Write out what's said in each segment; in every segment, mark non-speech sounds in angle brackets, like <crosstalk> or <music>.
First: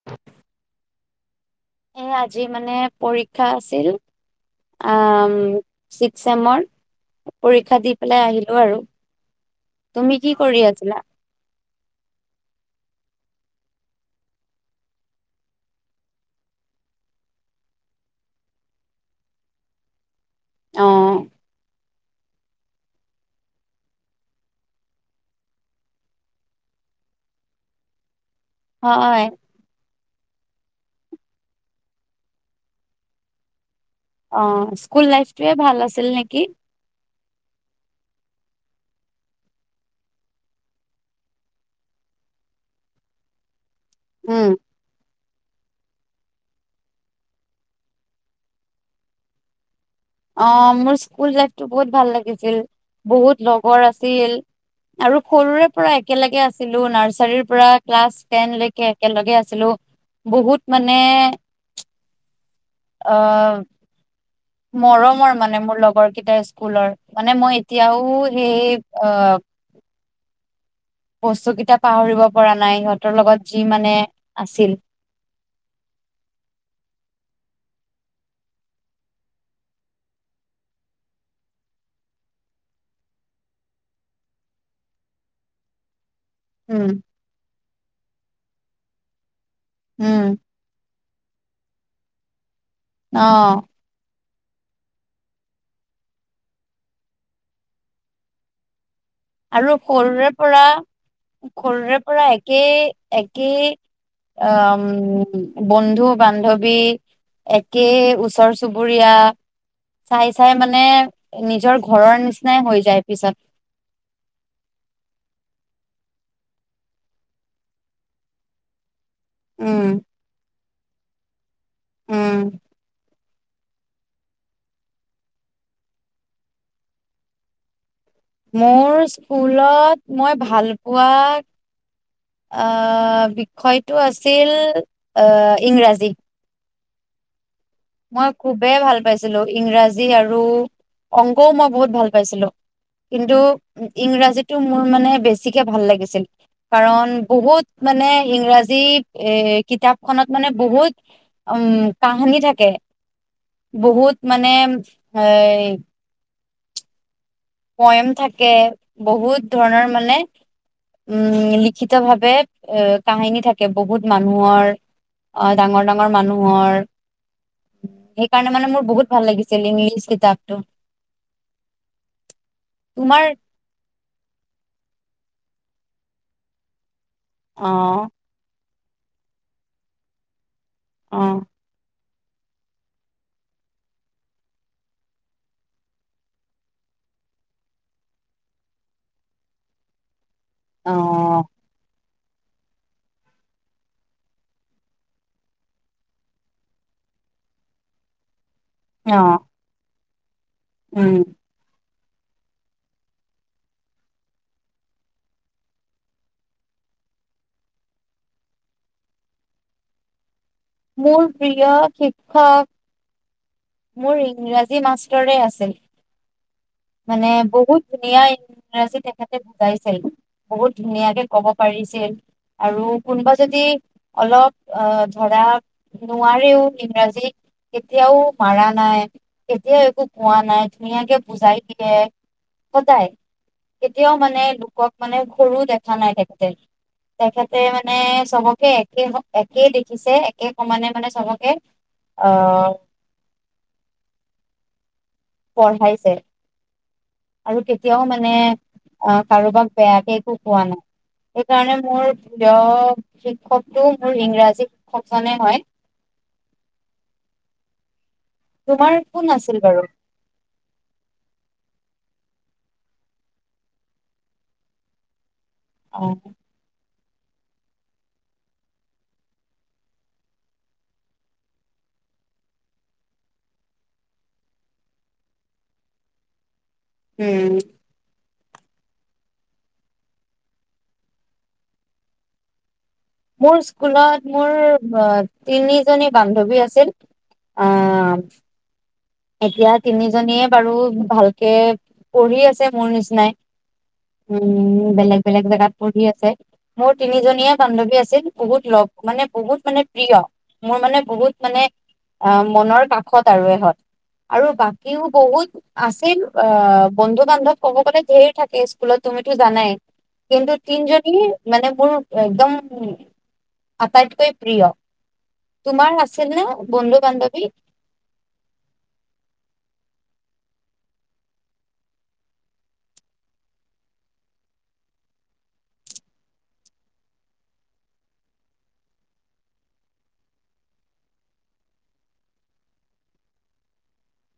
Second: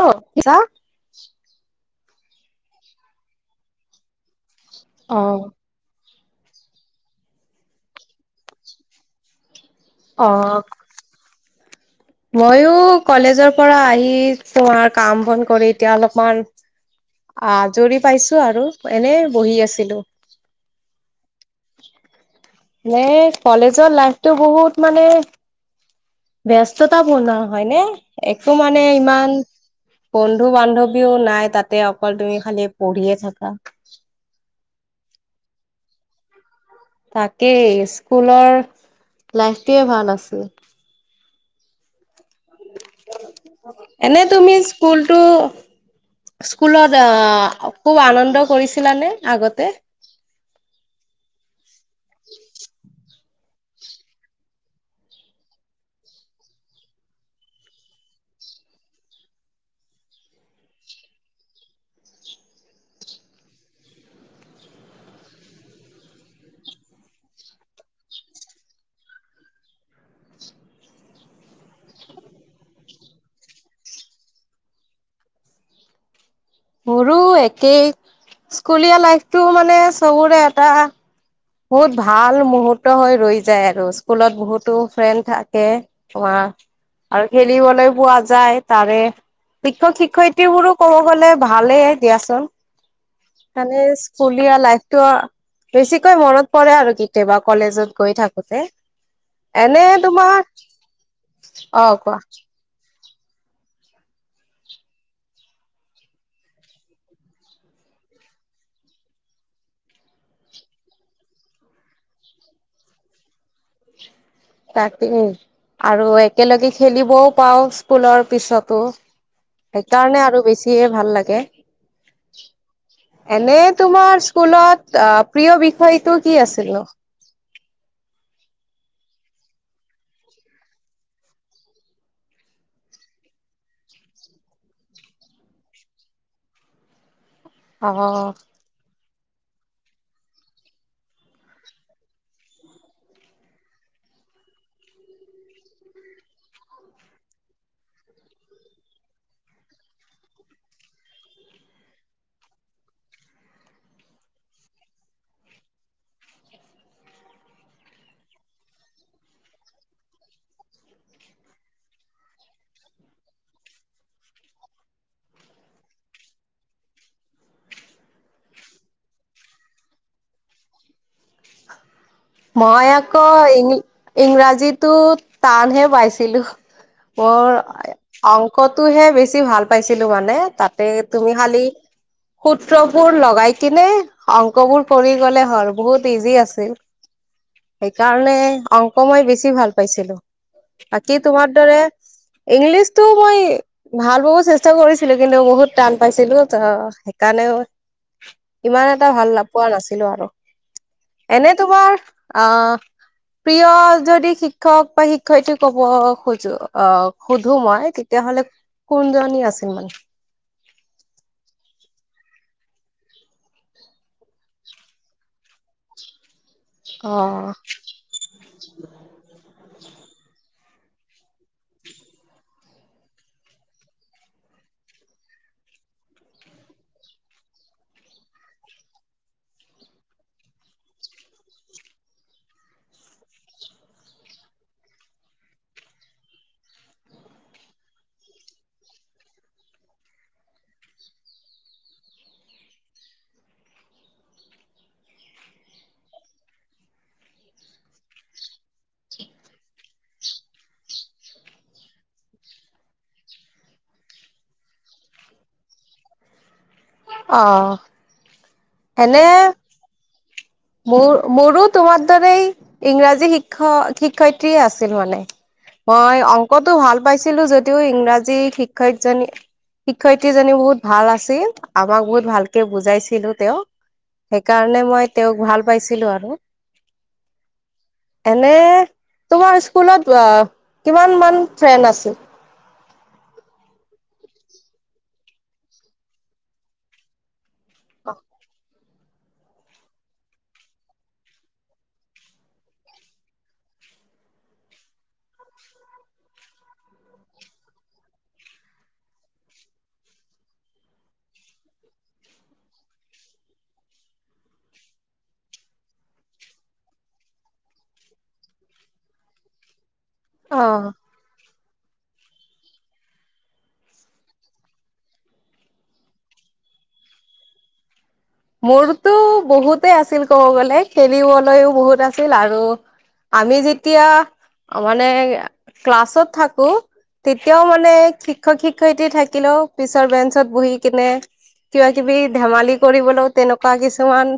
অ <unintelligible> <inaudible> এহ ', আজি মানে পৰীক্ষা আছিল। অ আম ছিক্স চেমৰ পৰীক্ষা দি পেলাই আহিলোঁ আৰু। তুমি অ কি কৰি আছিলা? ময়ো কলেজৰ পৰা আহি, তোমাৰ কাম বন কৰি এতিয়া অলপমান আজৰি পাইছোঁ। আৰু, এনেই বহি আছিলোঁ। অ <inaudible> নে কলেজৰ লাইফটো বহুত মানে ব্যস্ততা বনোৱা হয় নে। একো মানে হয় ইমান বন্ধু বান্ধৱীও নাই তাতে অকল তুমি খালি পঢ়িয়ে থাকা অ স্কুল লাইফটোৱে ভাল আছিল নেকি। তাকেই স্কুলৰ লাইফটোৱে ভাল আছিল। <inaudible> এনেই উম তুমি স্কুলটো স্কুলত আহ খুব আনন্দ কৰিছিলানে আগতে আহ মোৰ স্কুল লাইফটো বহুত ভাল লাগিছিল বহুত লগৰ আছিল, আৰু সৰুৰে পৰা একেলগে আছিলো। নাৰ্চাৰিৰ পৰা ক্লাছ টেন লকে একেলগে আছিলো। বহুত মানে আহ মৰমৰ মানে মোৰ লগৰ কেইটা স্কুলৰ মানে মই এতিয়াও সেই আহ বস্তু কেইটা পাহৰিব পৰা নাই সিহঁতৰ লগত যি মানে আছিল। মোৰো একেই স্কুলীয়া লাইফটো মানে চবৰে এটা বহুত ভাল মুহুৰ্ত হৈ ৰৈ যায় আৰু স্কুলত বহুতো ফ্ৰেণ্ড থাকে। অম উম আৰু খেলিবলৈ পোৱা যায়। তাৰে শিক্ষক উম শিক্ষয়িত্ৰী বোৰো কৰ গলে ভালেই দিয়াচোন অঁ মানে স্কুলীয়া লাইফটো অ বেছি কৈ মনত পৰে আৰু কেতিয়াবা কলেজত গৈ থাকোতে আৰু এনে সৰুৰে তোমাৰ পৰা অ সৰুৰে কোৱা পৰা একেই একেই আহ বন্ধু বান্ধৱী একেই ওচৰ চুবুৰীয়া চাই চাই মানে নিজৰ ঘৰৰ নিচিনাই হৈ যায় পিছত তাকে আৰু একেলগে খেলিবও পাও স্কুলৰ পিছতো সেইকাৰণে আৰু বেছি চিয়ে ভাল লাগে উ এনে তোমাৰ স্কুলত আহ প্ৰিয় বিষয়টো কি আছিল নো? মোৰ স্কুলত মই ভাল পোৱা আহ বিষয়টো আছিল ইংৰাজী। অ মই খুবেই ভাল প পাইছিলো ইংৰাজী আৰু অংকও মই বহুত ভাল পাইছিলো কিন্তু ইংৰাজীটো মোৰ মানে বেছিকে ভাল লাগিছিল কাৰণ বহুত মানে ইংৰাজী এ কিতাপখনত মানে বহুত উম কাহানী থাকে। বহুত মানে এ পয়ম থাকে বহুত ধৰণৰ মানে উম লিখিত ভাৱে এ কাহিনী থাকে বহুত মানুহৰ আহ ডাঙৰ ডাঙৰ মানুহৰ সেইকাৰণে মানে মোৰ বহুত ভাল লাগিছিল ইংলিছ কিতাপটো মই আকৌ তোমাৰ ইং ইংৰাজীটোত টানহে পাইছিলো। প অ <unintelligible> ক'তোহে বেছি ভাল পাইছিলো মানে তাত অ তুমি খালি সূত্ৰবোৰ লগাই কিনে অংক বোৰ কৰি গ'লে হ'ল বহুত ইজি আছিল সেইকাৰণে অংক মই বেছি ভাল পাইছিলো অ', বাকী তোমাৰ দৰে ইংলিছটো মই ভাল পাব চেষ্টা কৰিছিলো কিন্তু বহুত টান পাইছিলো ত সেইকাৰণেও ইমান এটা ভাল অ', নাপোৱা নাছিল ছিলো আৰু উম এনে আহ প্ৰিয় যদি শিক্ষক বা শিক্ষয়িত্ৰী কব খোজো আহ সোধো মই তেতিয়াহলে কোনজনী আছিল মানে মোৰ প্ৰিয় শিক্ষক মোৰ ইংৰাজী মাষ্টৰে আছিল অ মানে বহুত ধুনীয়া ইংৰাজী তেখেতে বুজাইছিল বহুত ধুনীয়াকে ক'ব পাৰিছিল আৰু কোনোবা যদি অলপ অ ধৰা নোৱাৰেও ইংৰাজী কেতিয়াও মাৰা নাই কেতিয়াও একো কোৱা নাই ধুনীয়াকে বুজাই দিয়ে সদায় কেতিয়াও মানে লোকক মানে সৰু দেখা নাই তেখেতে তেখেতে মানে চবকে একে একে দেখিছে একে ম মানে মানে চবকে অ পঢ়াইছে আৰু কেতিয়াও মানে আহ কাৰোবাক বেয়াকে একো কোৱা নাই সেইকাৰণে মোৰ প্ৰিয় শিক্ষকটো মোৰ ইংৰাজী শিক্ষকজনে হয় অ তোমাৰ এনে কোন আছিল বাৰু মোৰ মোৰো তোমাৰ তে ইংৰাজী শিক্ষক শিক্ষয়িত্ৰ্ৰী আছিল মানে অ হয় অংকতো ভাল পাইছ ছিলো যদিও ইংৰাজী শিক্ষয়তজনী শিক্ষয়িত্ৰীজনী বহুত ভাল আছিল আমাক বহুত ভালকৈ বুজাইছিলোঁ তেওঁ সেইকাৰণে মই তেওঁক ভাল পাইছিলোঁ আৰু উম এনে তোমাৰ স্কুলত কিমান মান ফ্ৰেণ্ড আছিল মোৰ স্কুলত মোৰ তিনিজনী বান্ধৱী আছিল অ এতিয়া তিনিজনীয়ে বাৰু ভালকে পঢ়ি আছে মোৰ নিচিনাই উম বেলেগ বেলেগ জেগাত পঢ়ি আছে মোৰ তিনিজনীয়া বান্ধৱী আছিল বহুত লগ মানে বহুত মানে প্ৰিয় মোৰ মানে বহুত মানে মনৰ কাষত আৰু এহঁত আৰু বাকীও বহুত আছিল অ বন্ধু বান্ধৱ ক'ব গলে ধেৰ থাকে স্কুলত তুমিতো জানাই কিন্তু অ তিনিজণী মানে মোৰ একদম আটাইতকৈ প্ৰিয় তোমাৰ আছিল ন বন্ধু বান্ধৱী মোৰতো বহুতে আছিল ক'ব গলে খেলিবলৈও বহুত আছিল আৰু আমি যেতিয়া মানে ক্লাছত থাকো তেতিয়াও মানে শিক্ষক শিক্ষয়িত্ৰী থাকিলেও পিছৰ বেঞ্চত বহি কিনে কিবা কিবি ধেমালি কৰিবলৈ তেনেকুৱা কিছুমান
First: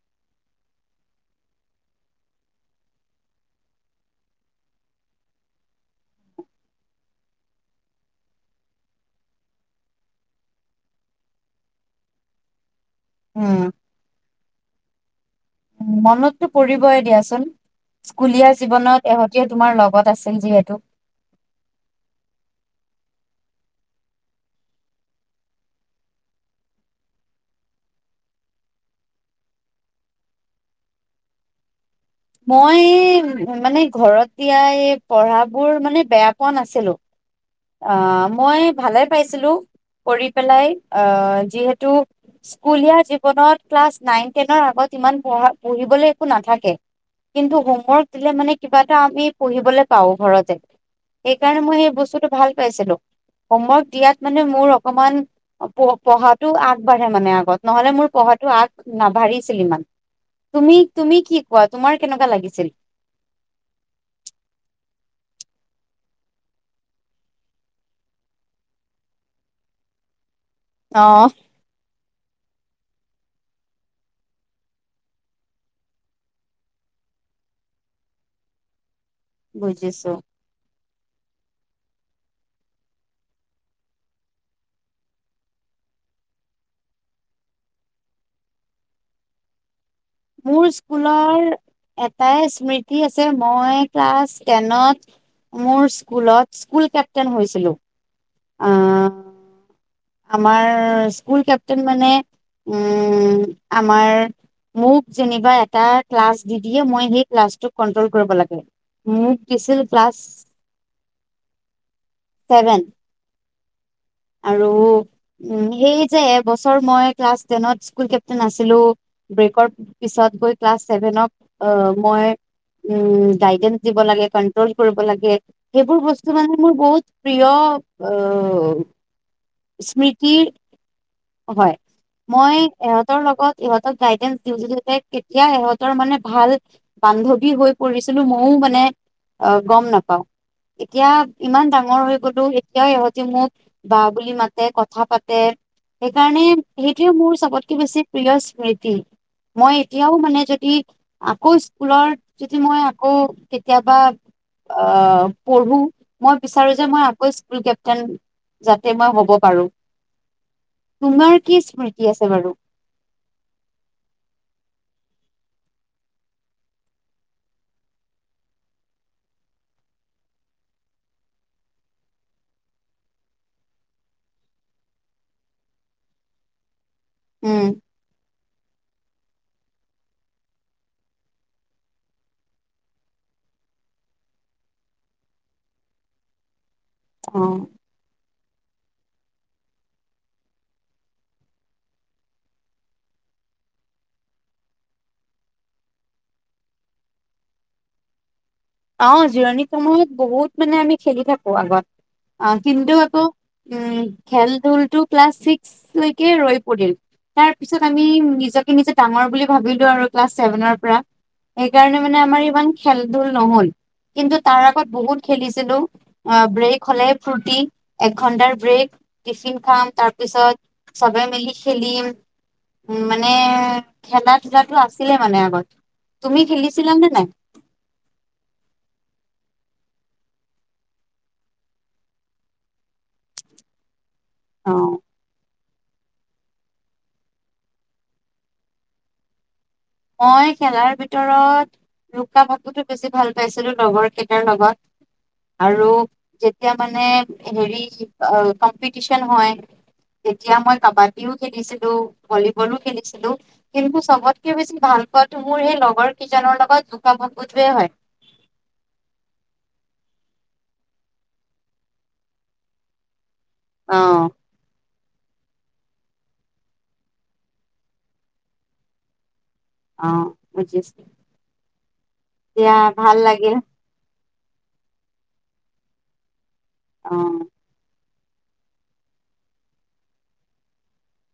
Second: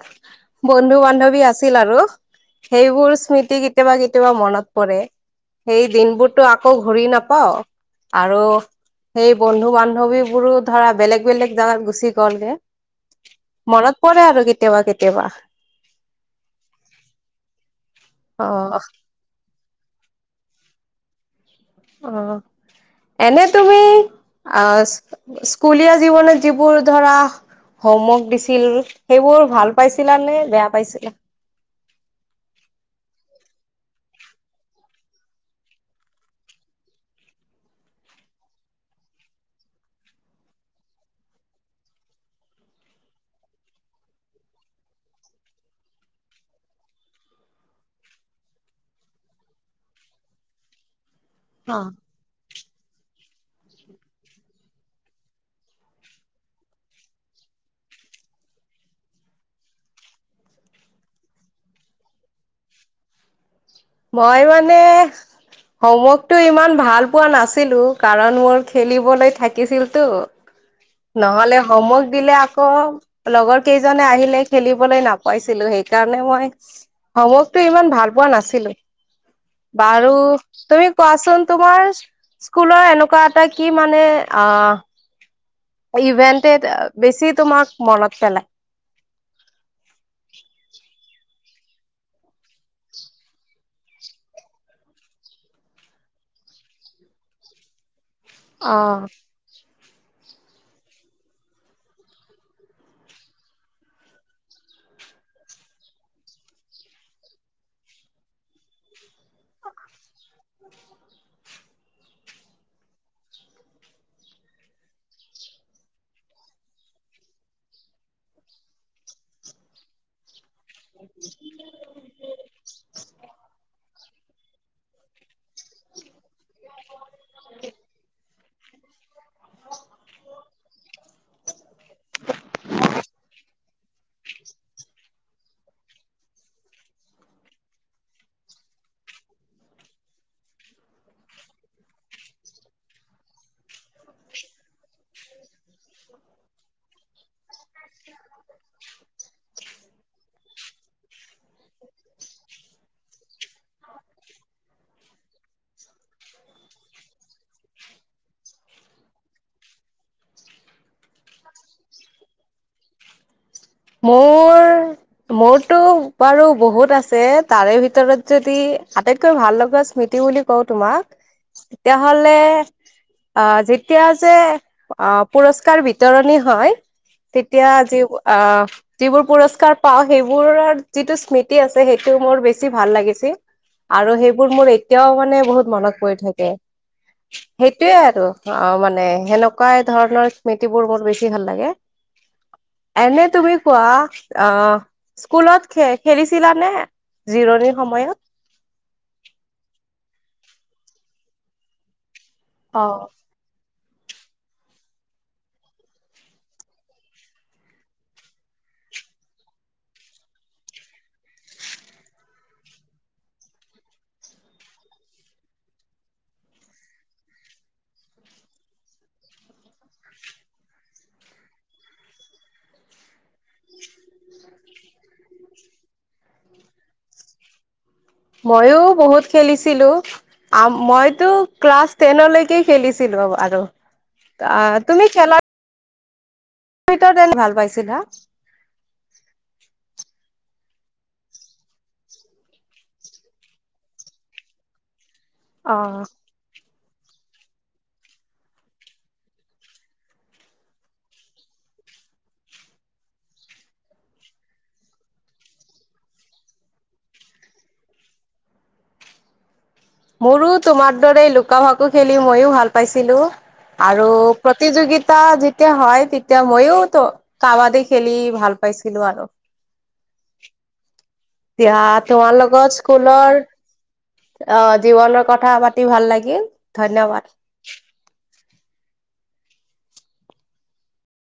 বন্ধু বান্ধৱী আছিল আৰু সেইবোৰ স্মৃতি কেতিয়াবা কেতিয়াবা মনত পৰে সেই দিনবোৰতো আকৌ ঘূৰি নাপাও আৰু সেই বন্ধু বান্ধৱীবোৰো ধৰা বেলেগ বেলেগ জাগাত গুচি গ'লগে উম মনত পৰে আৰু কেয়া কেতিয়াবা কেতিয়াবা উ মনততো পৰিবই দিয়াচোন অ স্কুলীয়া জীৱনত এহতীয়া তোমাৰ লগত আছিল যিহেতু অ এনে তুমি আহ স্কুলীয়া জীৱনত যিবোৰ ধৰা হোমৱৰ্ক দিছিল সেইবোৰ ভাল পাইছিলা নে বেয়া পাইছিলা মই মানে ঘৰত দয়াই পঢ়াবোৰ মানে বেয়া পোৱা নাছিলো আহ মই ভালে পাইছিলো কৰি পেলাই আহ যিহেতু স্কুলীয়া জীৱনত ক্লাছ নাইন টেনৰ আগত ইমান পঢা পঢ়িবলৈ একো নাথাকে কিন্তু হোমৱৰ্ক দিলে মানে কিবা এটা আমি পঢ়িবলৈ পাওঁ ঘৰতে এইকাৰণে মই সেই বস্তুটো ভাল পাইছিলো হোমৱৰ্ক দিয়াত মানে মোৰ অকমান পঢ়াটো আগবাঢ়ে মানে আগত নহলে মোৰ পঢ়াটো আগ নাভঢ়িছিল ইমান তুমি তুমি কি কোৱা তোমাৰ কেনেকুৱা লাগিছিল মই মানে হোমৱৰ্কটো ইমান ভাল পোৱা নাছিলো কাৰণ মোৰ খেলিবলৈ থাকিছিলতো অ নহলে হোমৱৰ্ক দিলে ক লগৰ কেইজনে আহিলে খেলিবলৈ নাপাইছিলো সেইকাৰণে মই সমকটো ইমান ভাল পোৱা নাছিলো বুজিছো বাৰু তুমি কোৱাচোন তোমাৰ স্কুলৰ এনেকুৱা এটা কি মানে অ ইভেন্টে বেছি তোমাক মনত পেলাই মোৰ স্কুলৰ এটাই স্মৃতি আছে মই ক্লাছ টেনত মোৰ স্কুলত স্কুল কেপ্টেইন হৈছিলোঁ অ আহ আমাৰ স্কুল কেপটেইন মানে উ আমাৰ মোক যেনিবা এটা ক্লাছ দি দিয়ে মই সেই ক্লাছটোক কন্ট্ৰল কৰিব লাগে ম পছিল ক্লাছ ছেভেন আৰু উ সেই যে এবছৰ মই ক্লাছ টেনত স্কুল কেপটেইন আছিলো ব্ৰেকৰ পিছত গৈ ক্লাছ ছেভেন মই গড দিব লাগে কন্ট্ৰল কৰিব লাগে সেইবোৰ বস্তু মানে মোৰ বহুত প্ৰিয় অ অ স্মৃতি হয় মই ইহঁতৰ লগত ইহঁতক গাইডেঞ্চ দিো যতে কেতিয়া ইহঁতৰ মানে ভাল বান্ধৱী হৈ পৰিছিলো মইও মানে গম নাপাও এতিয়া ইমান ডাঙৰ হৈ গলো এতিয়াও ইহঁতে মোক বা বুলি মাতে কথা পাতে সেইকাৰণে সেইটোয়ে মোৰ চবতকে বেছি প্ৰিয় স্মৃতি মই এতিয়াও মানে যদি ইক আকৌ স্কুলত যদি মই আকৌ কেতিয়াবা আহ পঢ়ো মই বিচাৰো যে মই আকৌ স্কুল কেপটন যাতে মই হ'ব পাৰো তোমাৰ কি স্মৃতি আছে বাৰু মোৰ মোৰতো বাৰু বহুত আছে তাৰে ভিতৰত যদি আটাইতকৈ ভাল লগা স্মৃতি বুলি কওঁ তোমাক তেতিয়াাহলে আহ যেতিয়া যে আহ পুৰস্কাৰ বিতৰণি হয় উম তেতিয়া আজি অ যিবোৰ পুৰস্কাৰ পাও সেইবোৰৰ যিটো স্মৃতি আছে সেইটো মোৰ বেছি ভাল লাগিছিল আৰু সেইবোৰ মোৰ এতিয়াও মানে বহুত মনত পৰি থাকে অ সেইটোৱে আৰু অ মানে সেনেকুৱা ধৰণৰ স্মৃতিবোৰ মোৰ বেছি ভাল লাগে এনে তুমি কোৱা অ স্কুলত খ খেলিছিলা নে জিৰণিৰ সময়ত অ জিৰণি সময়ত বহুত মানে আমি খেলি থাকো আগত অ কিন্ত আকৌ উম খেল ধুলটো ক্লাছ ছিক্স লকে ৰৈ পৰিল তাৰ পিছত আমি নিজকে নিজে ডাঙৰ বুলি ভাবিলো আৰু ক্লাছ চেছেভেনৰ পৰা সেইকাৰণে মানে আমাৰ ইমান খেল ধল নহ'ল কিন্তু তাৰ আগত বহুত খেলিছিলো অ ব্ৰেক হলে ফুৰ্তি একঘন্টাৰ ব্ৰেক টিফিন খাম তাৰপিছত চবে মিলি খেলিম উ মানে খেলা ধূলাটো আছিলে মানে আগত তুমি খেলিছিলা নে নাই? ময়ো বহুত খেলিছিলো মইতো ক্লাছ টেনলৈকে খেলিছিলো আৰু। অ তুমি খেলা ভিতৰ তেল ভাল পাইছিল হা মই খেলাৰ ভিতৰত লোকা ভাকুতো বেছি ভাল পাইছিলো লগৰ কেইটাৰ লগত আৰু অ। যেতিয়া মানে হেৰি কম্পিটিচন হয় তেতিয়া মই কাবাডীও খেলিছিলো ভলীবলো খেলিছিলো কিন্তু চবতকে বেছি ভাল পোৱাটো মোৰ সেই লগৰ কেইজনৰ লগত লুকা ভাকু টো এ হয়। মোৰো তোমাৰ দৰে লুকা ভাকু খেলি মইও ভাল পাইছিলো। অ আৰু প্ৰতিযোগিত তা যেতিয়া হয় তেতিয়া মইও ত কাবাডী খেলি ভাল পাইছিলো আৰু অ বুজিছোঁ এতিয়া তোমাৰ লগত স্কুলৰ। অ জীৱনৰ কথা পাতি ভাল লাগিল। অ ধন্যবাদ